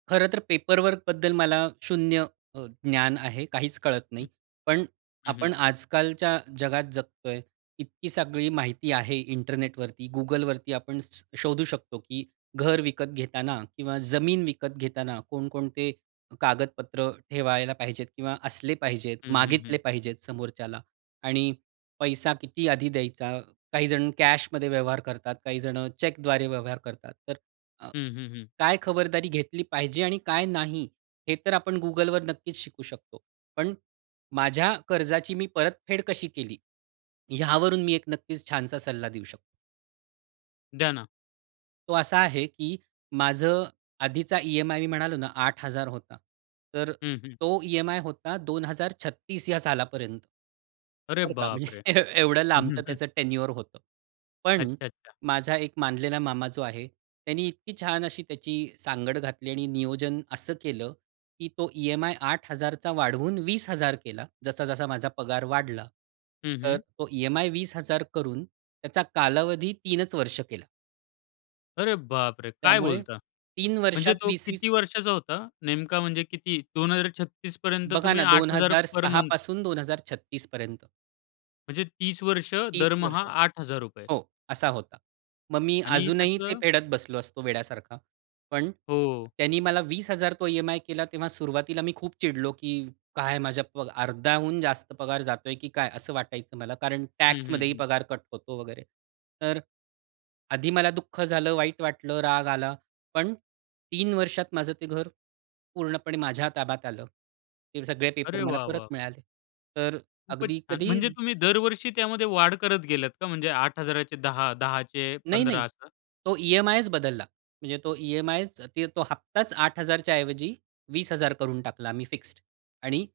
खरं तर पेपरवर्कबद्दल मला शून्य अ, ज्ञान आहे, काहीच कळत नाही. हं, पण हं. आपण आज-कालच्या जगात जगतोय, इतकी सगळी माहिती आहे इंटरनेटवरती, Googleवरती, आपण स शोधू शकतो की घर विकत घेताना किंवा जमीन विकत घेताना कोण-कोणते कागदपत्र ठेवायला पाहिजेत? किंवा असले पाहिजेत? हं, हं, मागितले हं. पाहिजेत समोरच्याला? आणि पैसा किती आधी द्यायचा? काहीजण कॅशमध्ये व्यवहार करतात, काही जणं चेकद्वारे व्यवहार करतात, तर अ, हं, हं, हं. काय खबरदारी घेतली पाहिजे आणि काय नाही, हे तर आपण Googleवर नक्कीच शिकू शकतो. पण माझ्या कर्जाची मी परतफेड कशी केली, यावरून मी 1 नक्कीच छानसा सल्ला देऊ शकतो. द्या ना. तो असा आहे की माझं आधीचा ई-एम-आय मी म्हणालो ना, 8000 होता. तर हं, हं. तो ई-एम-आय होता 2036 ह्या सालापर्यंत. अरे बरं का, बापरे! म्हणजे एवढं लांबचं त्याचं टेन्युअर होतं. पण अच्छा, अच्छा. माझा 1 मानलेला मामा जो आहे, त्यानी इतकी छान अशी त्याची सांगड घातली आणि नियोजन असं केलं की तो ई-एम-आय 8000 चा वाढवून 20000 केला. जसा-जसा माझा पगार वाढला. हं, तर हं. तो ई-एम-आय 20000 करून त्याचा कालावधी 3च वर्ष केलं. अरे बापरे! काय त्यामुळे बोलता? 3 म्हणजे वर्षात तो 20-20 किती वर्षाचा होता? नेमका म्हणजे किती? 2036 पर्यंत बघा तुम्ही ना दोन 8000 हजार पर सहा मंथ. पासून 2036 पर्यंत म्हणजे 30 वर्ष 30 दरमहा वर्ष 8000 रुपये. हो, असा होता. मग मी आणि अजूनही ते त्याचं फेडत बसलो असतो वेड्यासारखा. पण हो. त्यानी मला 20000 तो ई-एम-आय केला, तेव्हा सुरुवातीला मी खूप चिडलो, की काय माझ्या प अर्ध्याहून जास्त पगार जातोय की काय? असं वाटायचं मला कारण हं, हं, टॅक्समध्येही हं. पगार कट होतो वगैरे. तर आधी मला दुःख झालं, वाईट वाटलं, राग आला, पण 3 वर्षात माझं ते घर पूर्णपणे माझ्या ताब्यात आलं. ते सगळे पेपर अरे मला वाह! परत वाह! मिळाले. तर खूपच अगदी छान! कधी म्हणजे तुम्ही दरवर्षी त्यामध्ये वाढ करत गेलात का? म्हणजे 8000चे 10, 10चे नाही, 15 नाही. असं? तो ई-एम-आयच बदलला. म्हणजे तो ई-एम-आयच ते तो हप्ताच 8000 च्या ऐवजी 20000 करून टाकला आम्ही, फिक्स्ड. आणि